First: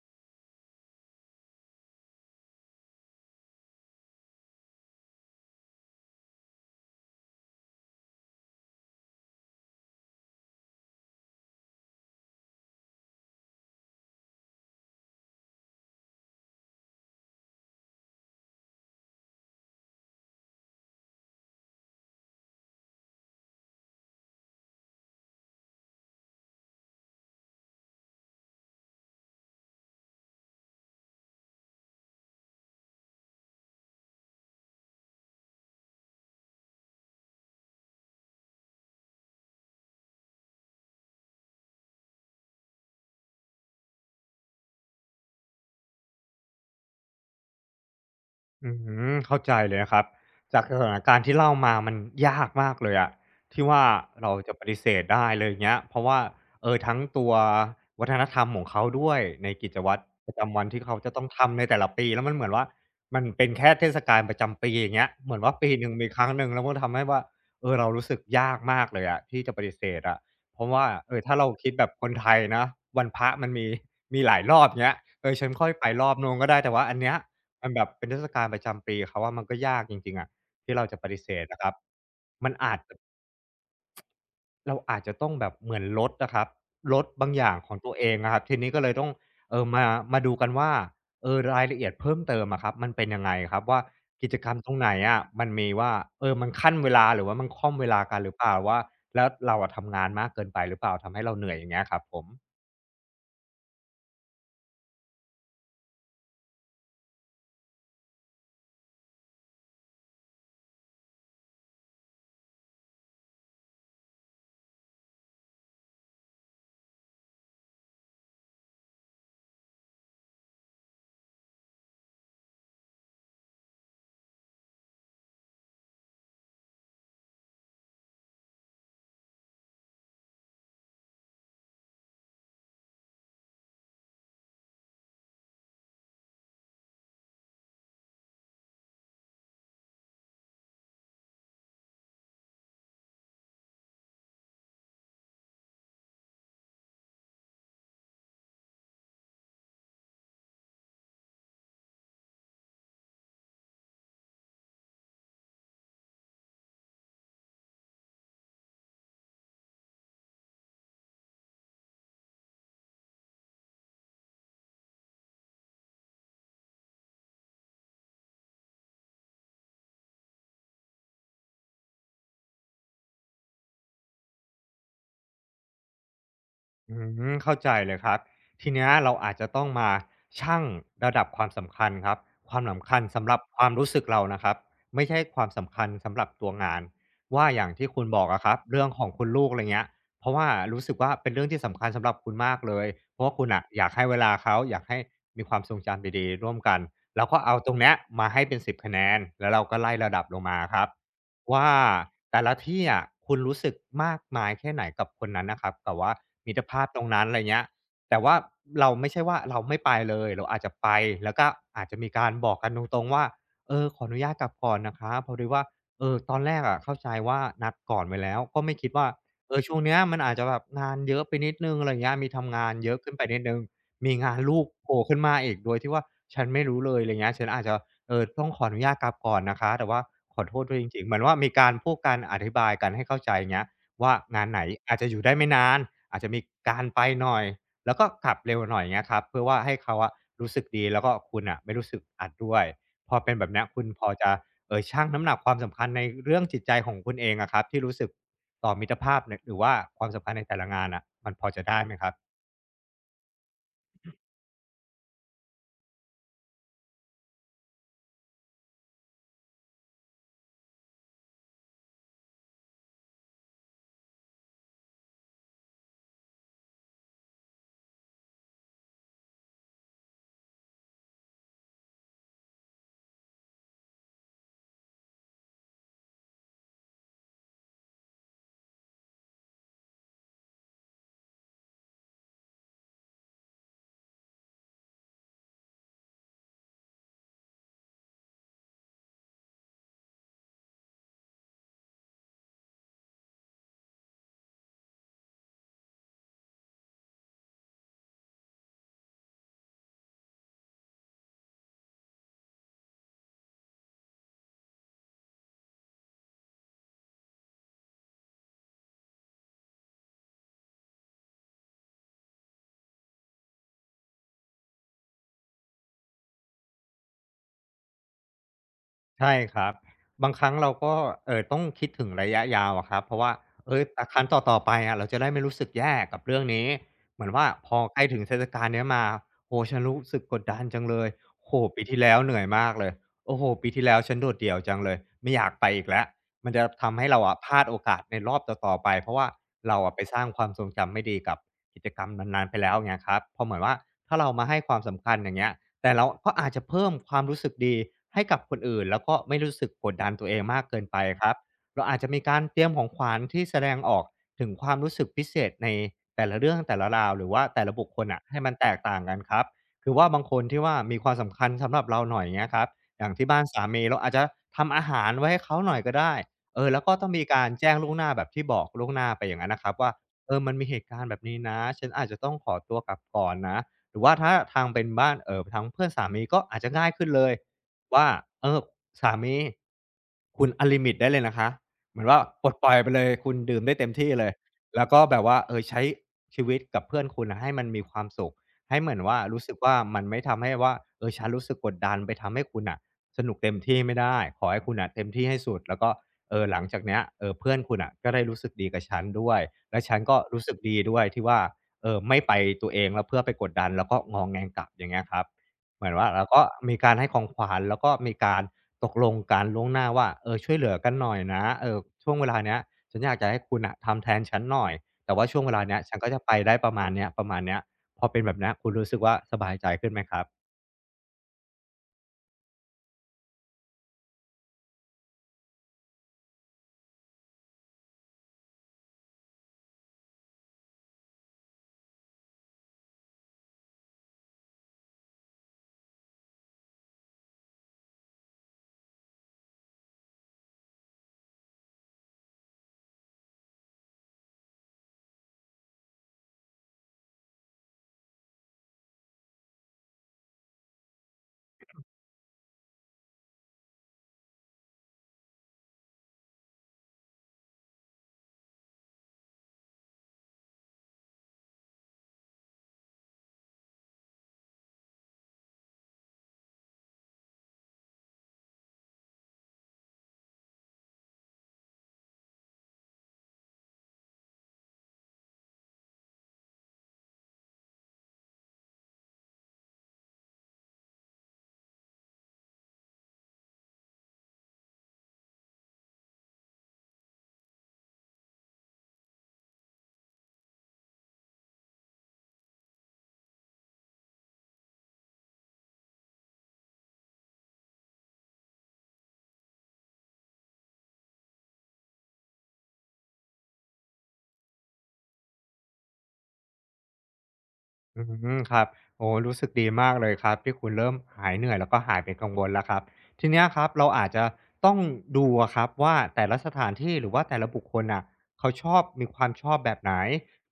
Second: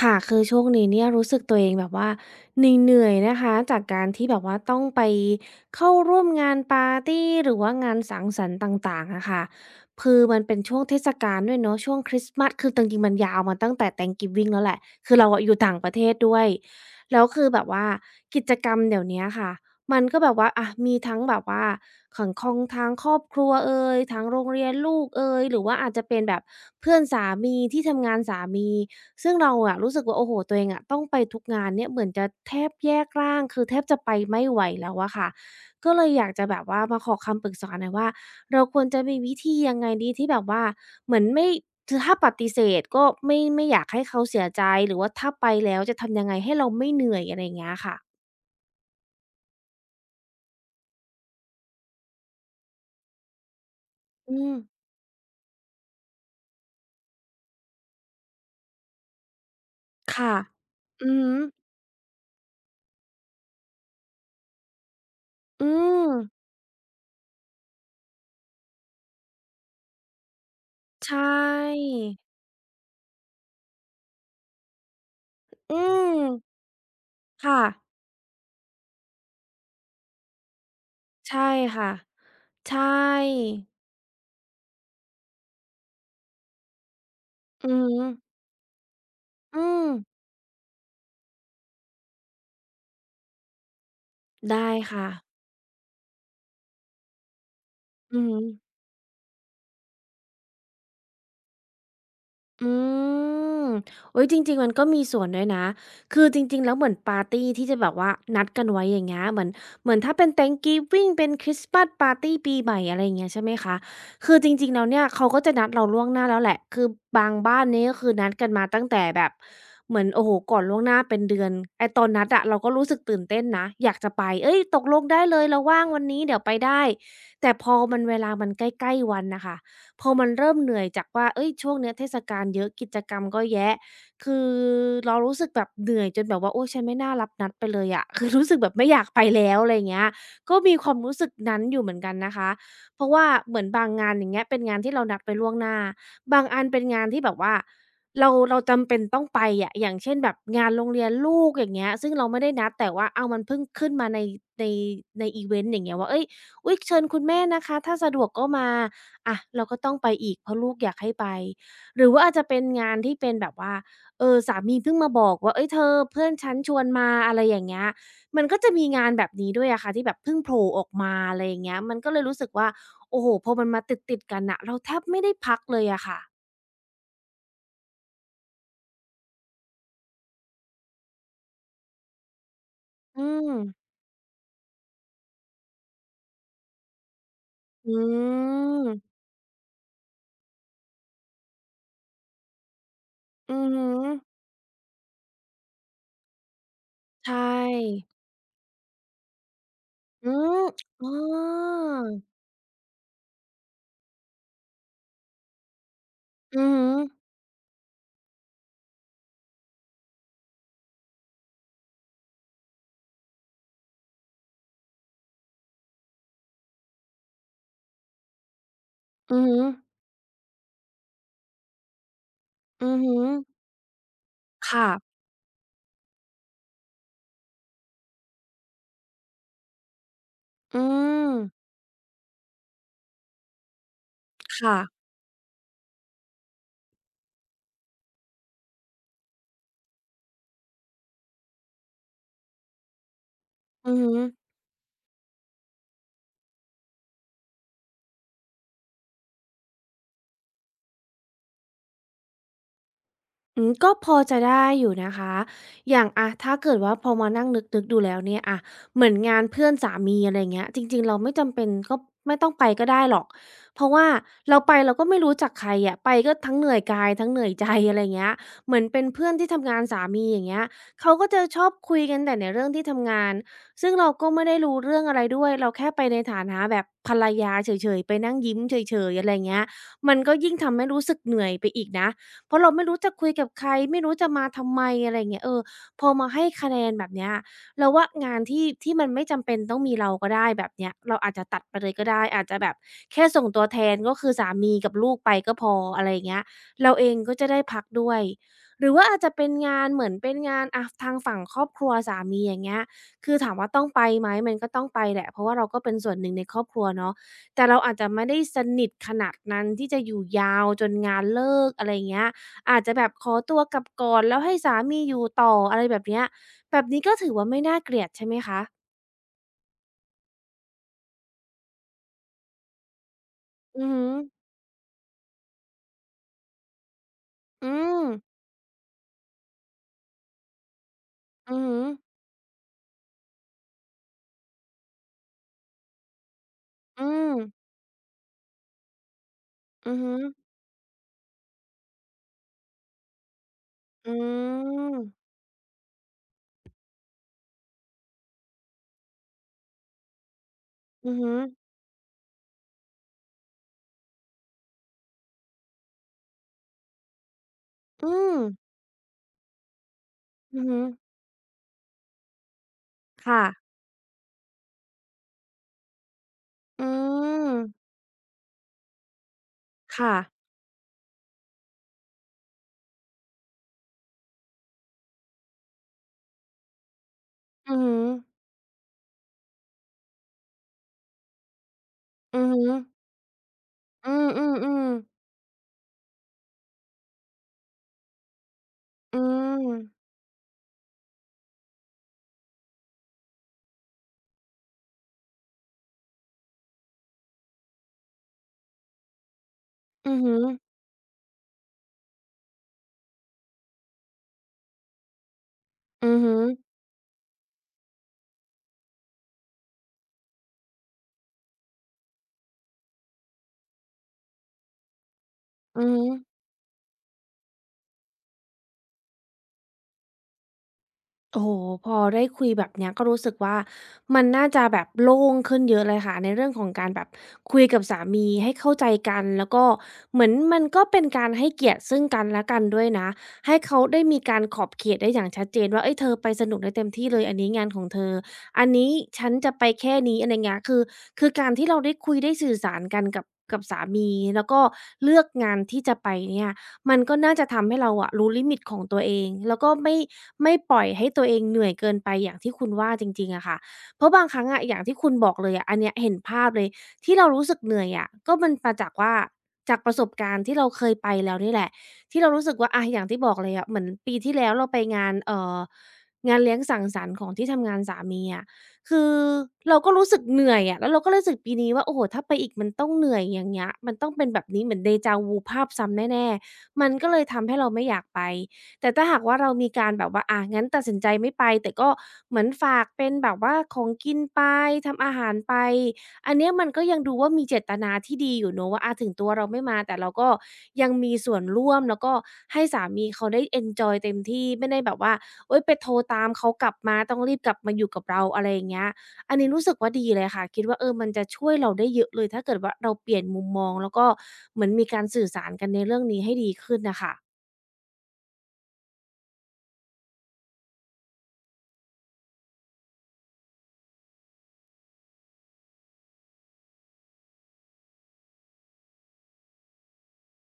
ค่ะคือช่วงนี้เนี่ยรู้สึกตัวเองแบบว่าเหนื่อยๆนะคะจากการที่แบบว่าต้องไปเข้าร่วมงานปาร์ตี้หรือว่างานสังสรรค์ต่างๆอะค่ะคือมันเป็นช่วงเทศกาลด้วยเนาะช่วงคริสต์มาสคือจริงๆมันยาวมาตั้งแต่ Thanksgi วิ่งแล้วแหละคือเราอะอยู่ต่างประเทศด้วยแล้วคือแบบว่ากิจกรรมเดี๋ยวเนี้ยค่ะมันก็แบบว่าอ่ะมีทั้งแบบว่าของทางครอบครัวเอ่ยทางโรงเรียนลูกเอ่ยหรือว่าอาจจะเป็นแบบเพื่อนสามีที่ทำงานสามี ซึ่งเราอะรู้สึกว่าโอ้โฮตัวเองอะต้องไปทุกงานเนี่ยเหมือนจะแทบแยกร่างคือแทบจะไปไม่ไหวแล้วอะค่ะก็เลยอยากจะแบบว่ามาขอคำปรึกษาหน่อยว่าเราควรจะมีวิธียังไงดีที่แบบว่าเหมือนไม่คือถ้าปฏิเสธก็ไม่อยากให้เขาเสียใจหรือว่าถ้าไปแล้วจะทำยังไงให้เราไม่เหนื่อยอะไรอย่างเงี้ยค่ะอืมเข้าใจเลยนะครับจากสถานการณ์ที่เล่ามามันยากมากเลยอะที่ว่าเราอืจะมปฏิเสธได้เลยงเงี้ยเพราะว่าเออทั้งตัววัฒนธรรมของเขาด้วยในกิจวัตรปค่ะระจำวันที่เขาจะอือต้องฮึทำในแต่ละปีแล้วมันเหมือนว่ามันเป็นแค่เทศกาลประจำปีอย่างเงี้ยเหมือนว่าปีอืหนึ่งมีมครั้งหนึ่งแล้วมันทำให้ว่าเออเรารู้สึกยากมากเลยอะที่จะปฏิเสธอะเพราะว่าใชเออถ้าเราคิด่แบบคนไทยนะวันพระมันมีหลายรอบเงี้ยเออฉันค่อยอืไปรอบนูมงก็ได้แต่ว่าอันเนี้ย ค่ะมันแบบเป็นเทศกาลประจำปีเขาอะมันก็ยากจริงๆอะที่เราจะปฏิเสใช่ธอะครับค่ะมันอาจใช่เราอาจจะต้องแบบเหมือนลดอะครับลดบางอย่างอืของอตัวเอฮึงอะครับทีนี้ก็เลยต้องอืมาม ดูกันว่าเออรายละเอียดเพิ่มเติมอะครับมันเป็นยังไงครับว่ากิจกรรมได้ตรงไหนค่ะอะมันมีว่าเออมันคั่นเวลาหรือว่ามันค่อมเวลากัอืนหรือเปล่ามว่าแล้วเราอะทำงานมากเกินไปหรือเปล่าทำให้เราเหนื่อยอย่างเงี้ยครับผม อืมโอุยจริงๆมันก็มีส่วนด้วยนะคือจริงๆแล้วเหมือนปาร์ตีที่จะแบบว่านัดกันไว้อย่างเงี้ยเหมือนถ้าเป็น Thanksgiving เป็นคริสต์มาสปาร์ตีปีใหม่อะไรอย่างเงี้ยใช่ไหมคะคือจริงๆแล้วเนี่ยเขาก็จะนัดเราล่วงหน้าแล้วแหละคือบางบ้านนี่ก็คือนัดกันมาตั้งแต่แบบเหมือนโอ้โหก่อนล่วงหน้าเป็นเดือนไอ้ตอนนัดอะเราก็รู้สึกตื่นเต้นนะ อยากจะไปเอ้ยตกลงได้เลยเราว่างวันนี้เดี๋ยวไปได้แต่พอมันเวลามันใกล้ๆวันนะคะ พอมันเริ่มเหนื่อยจากว่าเอ้ยช่วงเนี้ยเทศกาลเยอะกิจกรรมก็แยะคือเรารู้สึกแบบเหนื่อยจนแบบว่าโอ๊ยฉันไม่น่ารับนัดไปเลยอะ คือรู้สึกแบบไม่อยากไปแล้วอะไรอย่างเงี้ยก็มีความรู้สึกนั้นอยู่เหมือนกันนะคะ เพราะว่าเหมือนบางงานอย่างเงี้ยเป็นงานที่เรานัดไปล่วงหน้าบางอันเป็นงานที่แบบว่าเราจำเป็นต้องไปอะอย่างเช่นแบบงานโรงเรียนลูกอย่างเงี้ยซึ่งเราไม่ได้นัดแต่ว่าอ้าวมันเพิ่งขึ้นมาในในในอิเวนต์อย่างเงี้ยว่าเฮ้ยอุ๊ยเชิญคุณแม่นะคะถ้าสะดวกก็มา อ่ะเราก็ต้องไปอีกเพราะลูกอยากให้ไปหรือว่าอาจจะเป็นงานที่เป็นแบบว่าสามีเพิ่งมาบอกว่าเฮ้ยเธอเพื่อนฉันชวนมาอะไรอย่างเงี้ยมันก็จะมีงานแบบนี้ด้วยอะค่ะที่แบบเพิ่งโผล่ออกมาอะไรอย่างเงี้ยมันก็เลยรู้สึกว่าโอ้โฮพอมันมาติดๆกันน่ะเราแทบไม่ได้พักเลยอะค่ะอืมเข้าใจเลยครับทีเนี้ยเราอาจจะต้องมาชั่งระดับความสำคัญครับความสำคัญอืสำหรับมความรู้สึกเรานะครับไม่ใช่ความสำคัญสำหรับตัวงานว่าอย่างที่อืคุณบอกอะครับเรื่องของมคุณลูกอะไรเงี้ยเพราะว่ารู้สึกว่าเป็นเรื่องที่สำคัญสำหรับคุณมากเลยเพราะว่าคุณอือะออฮึยากให้เวลาเขาอยากให้มีความทรงจำดีๆร่วมกันเราใชก็เอาตรงเนี้ย่มาให้เป็นสิบคะแนนแล้วเราก็ไล่ระดับอืลงมามครับ อ๋อว่าแต่ละที่อะคุณรู้สึกมากมายแค่ไหนกับคนนั้นนะครับแบบว่ามิตรอือภาฮึพตรงนั้นอะไรเงี้ยแต่ว่าเราไม่ใช่ว่าเราไม่ไปเลยเราอาจจะไปแล้วก็อาจจะมีการบอกกันตรงๆว่าเออขออนุญาตกลับก่อนนะคะเพราะดีว่าเออตอนแรกอะเข้าใจว่านัดก่อนไว้แล้วก็ไม่คิดว่าอือเอฮึอช่วงเนี้ยมันอาจจะแบบงานเยอะไปนิดนึงอะไรเงี้ยมีทำงานเยอือะอขึ้ฮึนไปนิดนึงมีงานลูกค่ะโผล่ขึ้นมาอีกโดยที่ว่าฉันไม่รู้เลยอะไรเงี้ยฉันอาจจะ เออต้องขออนุญาตกลับก่อนนะคะแต่ว่าขอโทษด้วยอืจริงๆเหมือนมว่ามีการพวกการอธิบายกันให้เข้าใจเงี้ยว่างานไหนอาจค่ะจะอยู่ได้ไม่นานอาจจะมีการไปหน่อยแล้วก็กลับเร็วหน่อยเงี้ยครับเพื่อว่าให้เขาอะรู้สึกดีแล้วก็คุณน่ะไม่รู้สึกอัดด้วยพอเป็นแบบเนี้ยคุณอือพอฮึ จะชั่งน้ำหนักความสำคัญในเรื่องจิตใจของคุณเองอะครับที่รู้สึกต่อมิตรภาพเนี่ยหรือว่าความสัมพันธ์ในแต่ละงานน่ะมันพอจะได้ไหมครับ อืมก็พอจะได้อยู่นะคะอย่างอะถ้าเกิดว่าพอมานั่งนึกๆดูแล้วเนี่ยอะเหมือนงานเพื่อนสามีอะไรเงี้ยจริงๆเราไม่จำเป็นก็ไม่ต้องไปก็ได้หรอกเพราะว่าเราไปเราก็ไม่รู้จักใครอะไปก็ทั้งเหนื่อยกายทั้งเหนื่อยใจอะไรเงี้ยเหมือนเป็นเพื่อนที่ทำงานสามีอย่างเงี้ยเขาก็จะชอบคุยกันแต่ในเรื่องที่ทำงานซึ่งเราก็ไม่ได้รู้เรื่องอะไรด้วยเราแค่ไปในฐานะแบบภรรยาเฉยๆไปนั่งยิ้มเฉยๆอะไรเงี้ยมันก็ยิ่งทำให้รู้สึกเหนื่อยไปอีกนะ เพราะเราไม่รู้จะคุยกับใครไม่รู้จะมาทำไมอะไรอย่างเงี้ยพอมาให้คะแนนแบบเนี้ยเราว่างานที่มันไม่จำเป็นต้องมีเราก็ได้แบบเนี้ยเราอาจจะตัดไปเลยก็ได้อาจจะแบบแค่ส่งตัวแทนก็คือสามีกับลูกไปก็พออะไรอย่างเงี้ยเราเองก็จะได้พักด้วยหรือว่าอาจจะเป็นงานเหมือนเป็นงานอะทางฝั่งครอบครัวสามีอย่างเงี้ยคือถามว่าต้องไปไหมมันก็ต้องไปแหละเพราะว่าเราก็เป็นส่วนหนึ่งในครอบครัวเนาะแต่เราอาจจะไม่ได้สนิทขนาดนั้นที่จะอยู่ยาวจนงานเลิกอะไรอย่างเงี้ย อาจจะแบบขอตัวกลับก่อนแล้วให้สามีอยู่ต่ออะไรแบบเนี้ยแบบนี้ก็ถือว่าไม่น่าเกลียดใช่ไหมคะใช่ครับบางครั้งเราก็ต้องคิดถึงระยะยาวอะครับเพราะว่าเฮ้อืยอฮึแต่ครั้งต่อๆไปอะเราจะได้ไม่รู้สึกแย่กับเรื่องนี้เหมือนว่าอืพอใกมล้ถึงเทศกาลเนี้ยมาโอ้โฮฉันรู้สึกกดดันจังเลยโอ้โฮอือฮึปีที่แล้วเหนื่อยมากเลยโอ้โฮปีที่แล้วฉันโดดเดี่ยวจังเลยไม่อยากไปอีกแล้วมันจะทำอืให้เรามอะพลาดโอกาสในรอบต่อๆไปเพราะว่าเราอะอือไปฮึสร้างความทรงจำไม่ดีกับกิจกรรมนั้นๆไปแล้วอย่างเงี้ยครับพอเหมือนว่าอืถ้าเรามาให้ความสำคัญมอย่างเงี้ย แต่เราก็อาจจะเพิ่มความรู้สึกดีให้กับคนอื่นแล้วก็ไม่รู้สึกกดดันตัวเองมากเกินไปอือคฮึรับเราอาจจะมีการเตรียมของขวัญที่แสดงออกถึงความรู้สึกพิเศษในแต่ละเรื่องแต่ละราวหรือว่าแต่ละบุคคลอือ่ะมให้มันแตกต่างกันครับคือว่าบางคนอืที่อว่าฮึมีความสำคัญสำหรับเราหน่อยเงี้ยครับอย่างที่บ้าค่ะ นสามีเราอาจจะทำอาหารไว้ให้เขาหน่อยก็ได้เออแล้วอืก็ต้องมีการแจ้งล่วมงหน้าแบบที่บอกล่วงหน้าไปอย่างนั้นนะครับว่าค่ะเออมันมีเหตุการณ์แบบนี้นะฉันอาจจะต้องขอตัวกลับก่อนนะ หรือว่าถ้าทางเป็นบ้านทางเพื่อนสามีก็อาจจะง่ายขึ้นเลยอือฮึว่าเออสามีคุณอันลิมิตได้เลยนะคะเหมือนว่าอืปอลดฮึปล่อยไปเลยคุณดื่มได้เต็มที่อืเลยแล้อวก็ๆแบๆบว่าเออใช้ชีวิตกับเพื่อนคุณน่ะให้มันมีความสุขให้เหมือนอืว่ารู้สึกมว่ามันไม่ทำให้ว่าเออฉันรู้สึกกดดันไปทำให้คุณน่ะสนุกเต็มที่ไม่ได้ขอให้คุณน่ะเต็มที่ให้สุดแล้วก็เออหลังจากเนี้ยเออเพื่อนคุณน่ะก็ได้รู้สึกดีกับฉันด้วยและฉันอืก็อฮึรู้สึกดีด้วยที่ว่า เออไม่ไปตัวเองแล้วเพื่อไปกดดันแล้วก็งองแงงกลับอย่างเงี้ยครับเหมือนอืว่าอเราฮึก็มีการให้ของขวัญแล้วก็มีการตกลงกันล่วงหน้าว่าเออช่วยเหลือกันหน่อยนะเออช่วงเวลาเนี้ยฉันอยากจะให้คุณอะทำแทนฉันหน่อยแต่ว่าช่วงเวลาเนี้ยอือฉันก็จะไปฮึ ได้ประมาณเนี้ยประมาณเนี้ยพอเป็นแบบเนี้ยคุณรู้สึกว่าสบายใจขึ้นไหมครับ โอ้โฮพอได้คุยแบบเนี้ยก็รู้สึกว่ามันน่าจะแบบโล่งขึ้นเยอะเลยค่ะในเรื่องของการแบบคุยกับสามีให้เข้าใจกันแล้วก็เหมือนมันก็เป็นการให้เกียรติซึ่งกันและกันด้วยนะให้เขาได้มีการขอบเขตได้อย่างชัดเจนว่าเอ้ยเธอไปสนุกได้เต็มที่เลยอันนี้งานของเธออันนี้ฉันจะไปแค่นี้อะไรเงี้ยคือการที่เราได้คุยได้สื่อสารกันกับกับสามีแล้วก็เลือกงานที่จะไปเนี่ย มันก็น่าจะทำให้เราอะรู้ลิมิตของตัวเองแล้วก็ไม่ปล่อยให้ตัวเองเหนื่อยเกินไปอย่างที่คุณว่าจริงๆอะค่ะเพราะบางครั้งอะอย่างที่คุณบอกเลยอะอันเนี้ยเห็นภาพเลยที่เรารู้สึกเหนื่อยอะก็มันมาจากว่าจากประสบการณ์ที่เราเคยไปแล้วนี่แหละที่เรารู้สึกว่าอะอย่างที่บอกเลยอะเหมือนปีที่แล้วเราไปงานงานเลี้ยงสังสรรค์ของที่ทำงานสามีอะคือเราก็รู้สึกเหนื่อยอะแล้วเราก็รู้สึกปีนี้ว่าโอ้โฮถ้าไปอีกมันต้องเหนื่อยอย่างเงี้ยมันต้องเป็นแบบนี้เหมือน déjà vu ภาพซ้ำแน่ๆ มันก็เลยทำให้เราไม่อยากไป แต่ถ้าหากว่าเรามีการแบบว่าอ่างั้นตัดสินใจไม่ไป แต่ก็เหมือนฝากเป็นแบบว่าของกินไปทำอาหารไปอันเนี้ยมันก็ยังดูว่ามีเจตนาที่ดีอยู่เนาะว่าอาถึงตัวเราไม่มาแต่เราก็ยังมีส่วนร่วมแล้วก็ให้สามีเขาได้เอนจอยเต็มที่ไม่ได้แบบว่าโอ๊ยไปโทรตามเขากลับมาต้องรีบกลับมาอยู่กับเราอะไรอย่างเงี้ย อันนี้รู้สึกว่าดีเลยค่ะคิดว่าเออมันจะช่วยเราได้เยอะเลยถ้าเกิดว่าเราเปลี่ยนมุมมองแล้วก็เหมือนมีการสื่อสารกันในเรื่องนี้ให้ดีขึ้นน่ะค่ะอืมครับโอ้รู้สึกดีมากเลยครับที่คุณเริ่มหายเหนื่อยแล้วก็หายเป็นกังวลแล้วครับทีเนี้ยครับเราอาจจะต้องดูอะครับว่าแต่ละสถานที่หรือว่าแต่ละบุคคลน่ะเขาชอบมีความชอบแบบไหน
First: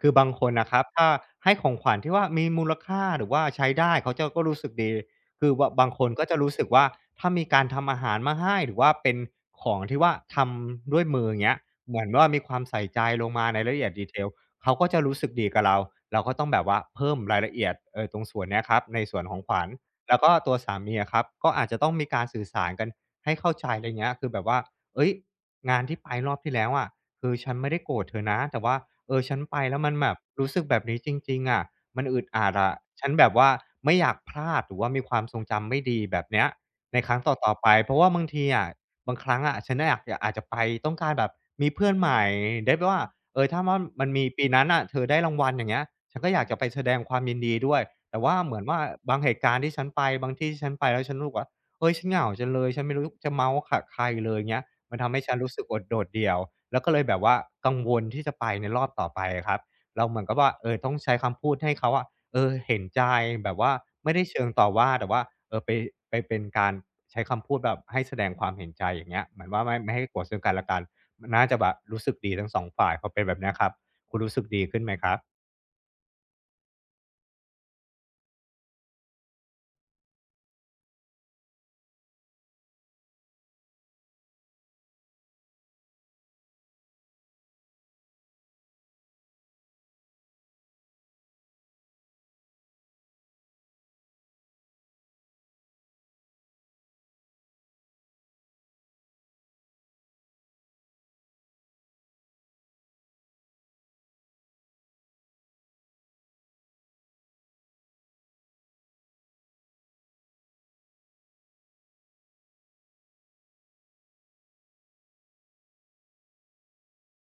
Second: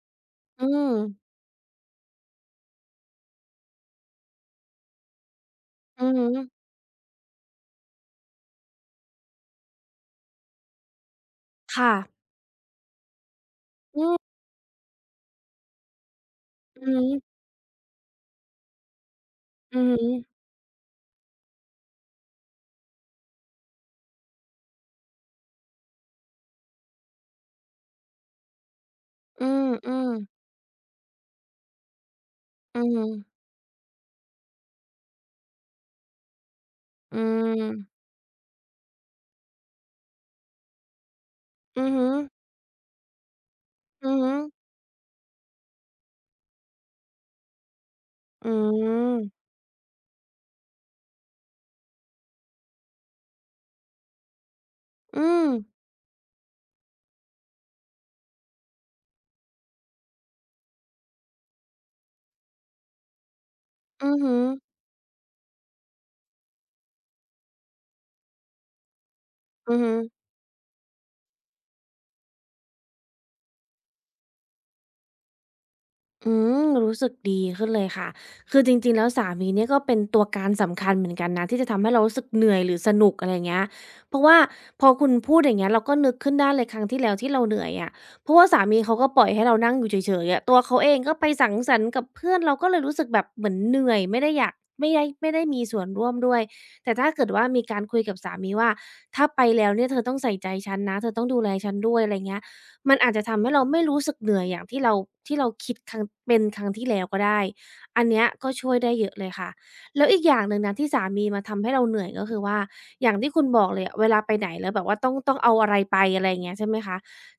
คือบางคนอืนะครับถ้ามให้ของขวัญที่ว่ามีมูลค่าหรือว่าใช้ได้เขาจะก็รู้สึกดีคือว่าบางคอืนอก็ฮึจะรู้สึกว่าถ้ามีการทำอาหารมาให้หรือว่าเป็นของที่ว่าทำด้วยมืออย่างเงี้ยค่ะเหมือนว่ามีความใส่ใจลงมาในรายละเอียดอืดีเทล มเขาก็จะรู้สึกดีกับเราเราก็ต้องแบบว่าอือฮเพิ่มราึยละเอียดเออตรงส่วนเนี้ยครับในส่วนของขวัญอือแล้วก็ตัวสามีอะครับก็อาจจะต้องมีการสื่อสารกันให้เข้าใจไรเงี้ยคือแบบว่าเฮ้ยงานที่ไปรอบที่แล้วอะคือฉันไม่ได้โกรธเธอนะแต่ว่าเออฉันฮไปแล้วมันึแบบรู้สึกแบบนี้จริงๆอะมันอึดอัดอะอืฉันแบบมว่าไม่อยากพลาดหรือว่ามีความทรงจำไม่ดีแบบเนี้ยในคๆรั้อืงต่อๆไปอเพราะว่าบางทีอะบางครั้งอะฉันน่ะอยากอาจจะไปต้องการแบบมีเพื่ือนใหอม่ได้ว่า เออถ้าว่ามันอืมีอปีนั้นน่ะเธอได้รางวัลอย่างเงี้ยฉันก็อยากจะไปแสดงความยินดีด้วยแต่ว่าอือเหมือนว่าฮบางเหึตุการณ์ที่ฉันไปบางที่ที่ฉันไปแล้วฉันรู้สึกว่าเฮ้ยฉันเหงาจังเลยฉันไม่รู้จะเมาท์กับใครเลยเงี้ยมันทำอือฮึให้อืฉันมอืรู้สึกโออดโดดเดี่ยวแล้วก็เลยแบบว่ากังวลที่จะไปในรอบต่อไปอะครับเราเหมือนกับว่าเออต้องใช้คำพูดให้เขาอะเออเห็นใจแบบว่าอืไม่อได้ฮึเชิงต่อว่าแต่ว่าเออไปไปเป็นการใช้คำพูดแบบให้แสดงความเห็นใจอย่างเงี้ยเหมือนว่าอืไม่อฮึ ไม่ให้โกรธซึ่งกันและกัน มันน่าจะแบบรู้สึกดีทั้งสองฝ่ายพอเป็นแบบเนี้ยครับคุณรู้สึกดีขึ้นไหมครับอืมรู้สึกดีขึ้นเลยค่ะคือจริงๆแล้วสามีเนี่ยก็เป็นตัวการสำคัญเหมือนกันนะที่จะทำให้เรารู้สึกเหนื่อยหรือสนุกอะไรอย่างเงี้ยเพราะว่าพอคุณพูดอย่างเงี้ยเราก็นึกขึ้นได้เลยครั้งที่แล้วที่เราเหนื่อยอะเพราะว่าสามีเขาก็ปล่อยให้เรานั่งอยู่เฉยๆอะตัวเขาเองก็ไปสังสรรค์กับเพื่อนเราก็เลยรู้สึกแบบเหมือนเหนื่อยไม่ได้อยากไม่ได้มีส่วนร่วมด้วยแต่ถ้าเกิดว่ามีการคุยกับสามีว่าถ้าไปแล้วเนี่ยเธอต้องใส่ใจฉันนะเธอต้องดูแลฉันด้วยอะไรเงี้ย มันอาจจะทำให้เราไม่รู้สึกเหนื่อยอย่างที่เราที่เราคิดครั้งเป็นครั้งที่แล้วก็ได้ อันเนี้ยก็ช่วยได้เยอะเลยค่ะแล้วอีกอย่างหนึ่งนะที่สามีมาทำให้เราเหนื่อยก็คือว่าอย่างที่คุณบอกเลยอะเวลาไปไหนแล้วแบบว่าต้องเอาอะไรไปอะไรอย่างเงี้ยใช่ไหมคะ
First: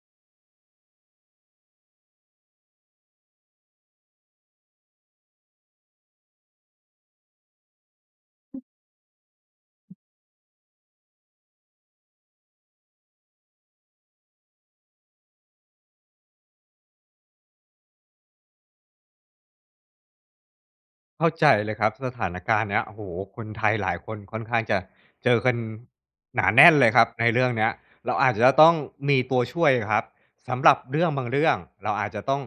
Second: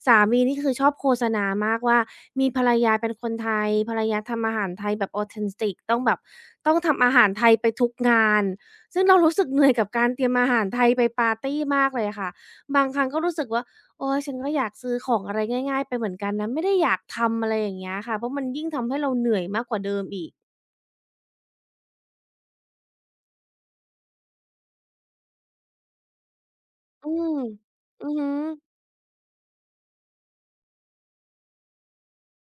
สามีนี่คือชอบโฆษณามากว่ามีภรรยาเป็นคนไทยภรรยาทำอาหารไทยแบบ authenti ต้องแบบต้องทำอาหารไทยไปทุกงาน ซึ่งเรารู้สึกเหนื่อยกับการเตรียมอาหารไทยไปปาร์ตีมากเลยอะค่ะบางครั้งก็รู้สึกว่า โอ้ยฉันก็อยากซื้อของอะไรง่ายๆไปเหมือนกันนะไม่ได้อยากทำอะไรอย่างเงี้ยค่ะเพราะมันยิ่งทำให้เราเหนื่อยมากกว่าเดิมอีกเข้าใจเลยครับสถานการณ์เนี้ยโอ้โฮคนไทยหลายคนค่อนข้างจะเจอกันหนาแน่นเลยครับอืในมเรื่องเนี้ยอือเราฮึอาจจะต้องมีตัวช่วยครับสำหรับเรื่องบางเรื่องเราอาจจะต้อง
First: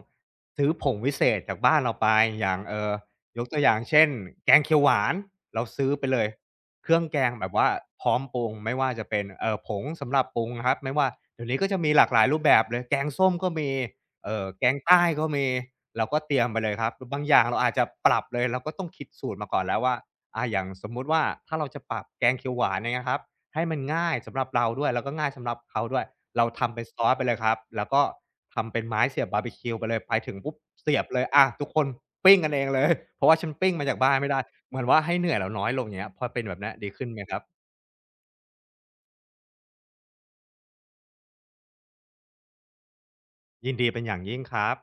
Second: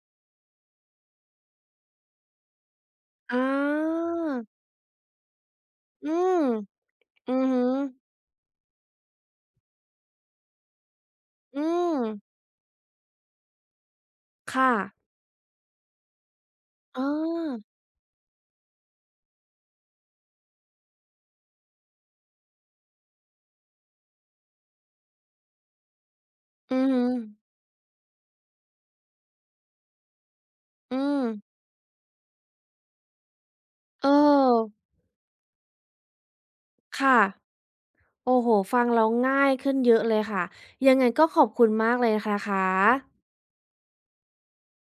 ซื้อผงวิเศษจากบ้านเราไปอย่างยกอาตัวอย่างเช่นแกงเขียวหวานเราซื้อไปอืเลยมเครื่องแกงอือแบบฮึว่าพร้อมปรุงไม่ว่าจะเป็นผงสำหรับปรุงครับไม่ว่าเดี๋ยวนี้อืก็จะมีมหลากหลายรูปแบบเลยแกงส้มก็มี แกค่ะงใต้ก็มีเราก็เตรียมไปเลยครับเอบางอย่างอเราอาจจะปรับเลยเราก็ต้องคิดสูตรมาก่อนแล้วว่าอาอย่างสมมุติว่าถ้าเราจะปรับแกงเขียวหวานอย่างเงี้ยครับให้มันง่ายสำหรับเราด้วยแล้วก็ง่ายสำหรับเขาด้วยเราทำอืเป็นอซฮึอสไปเลยครับแล้วก็ทำเป็นไม้เสียบบาร์บีคิวไปเลยไปถึงปุ๊บเสีอืยบเลมยอาทุกคนปิ้งกันเองเลยเพราะว่าฉันปิ้งมาจากเออบ้านไม่ได้เหมือนว่าให้เหนื่อยเราน้อยลงอย่างเงี้ยพอเป็นแบบเนี้ยดีขึ้นไหค่ะมครับโอ้โฮฟังแล้วง่ายขึ้นเยอะเลยค่ะยังไงก็ขอบคุณมากเลยนะคะยินดีเป็นอย่างยิ่งครับ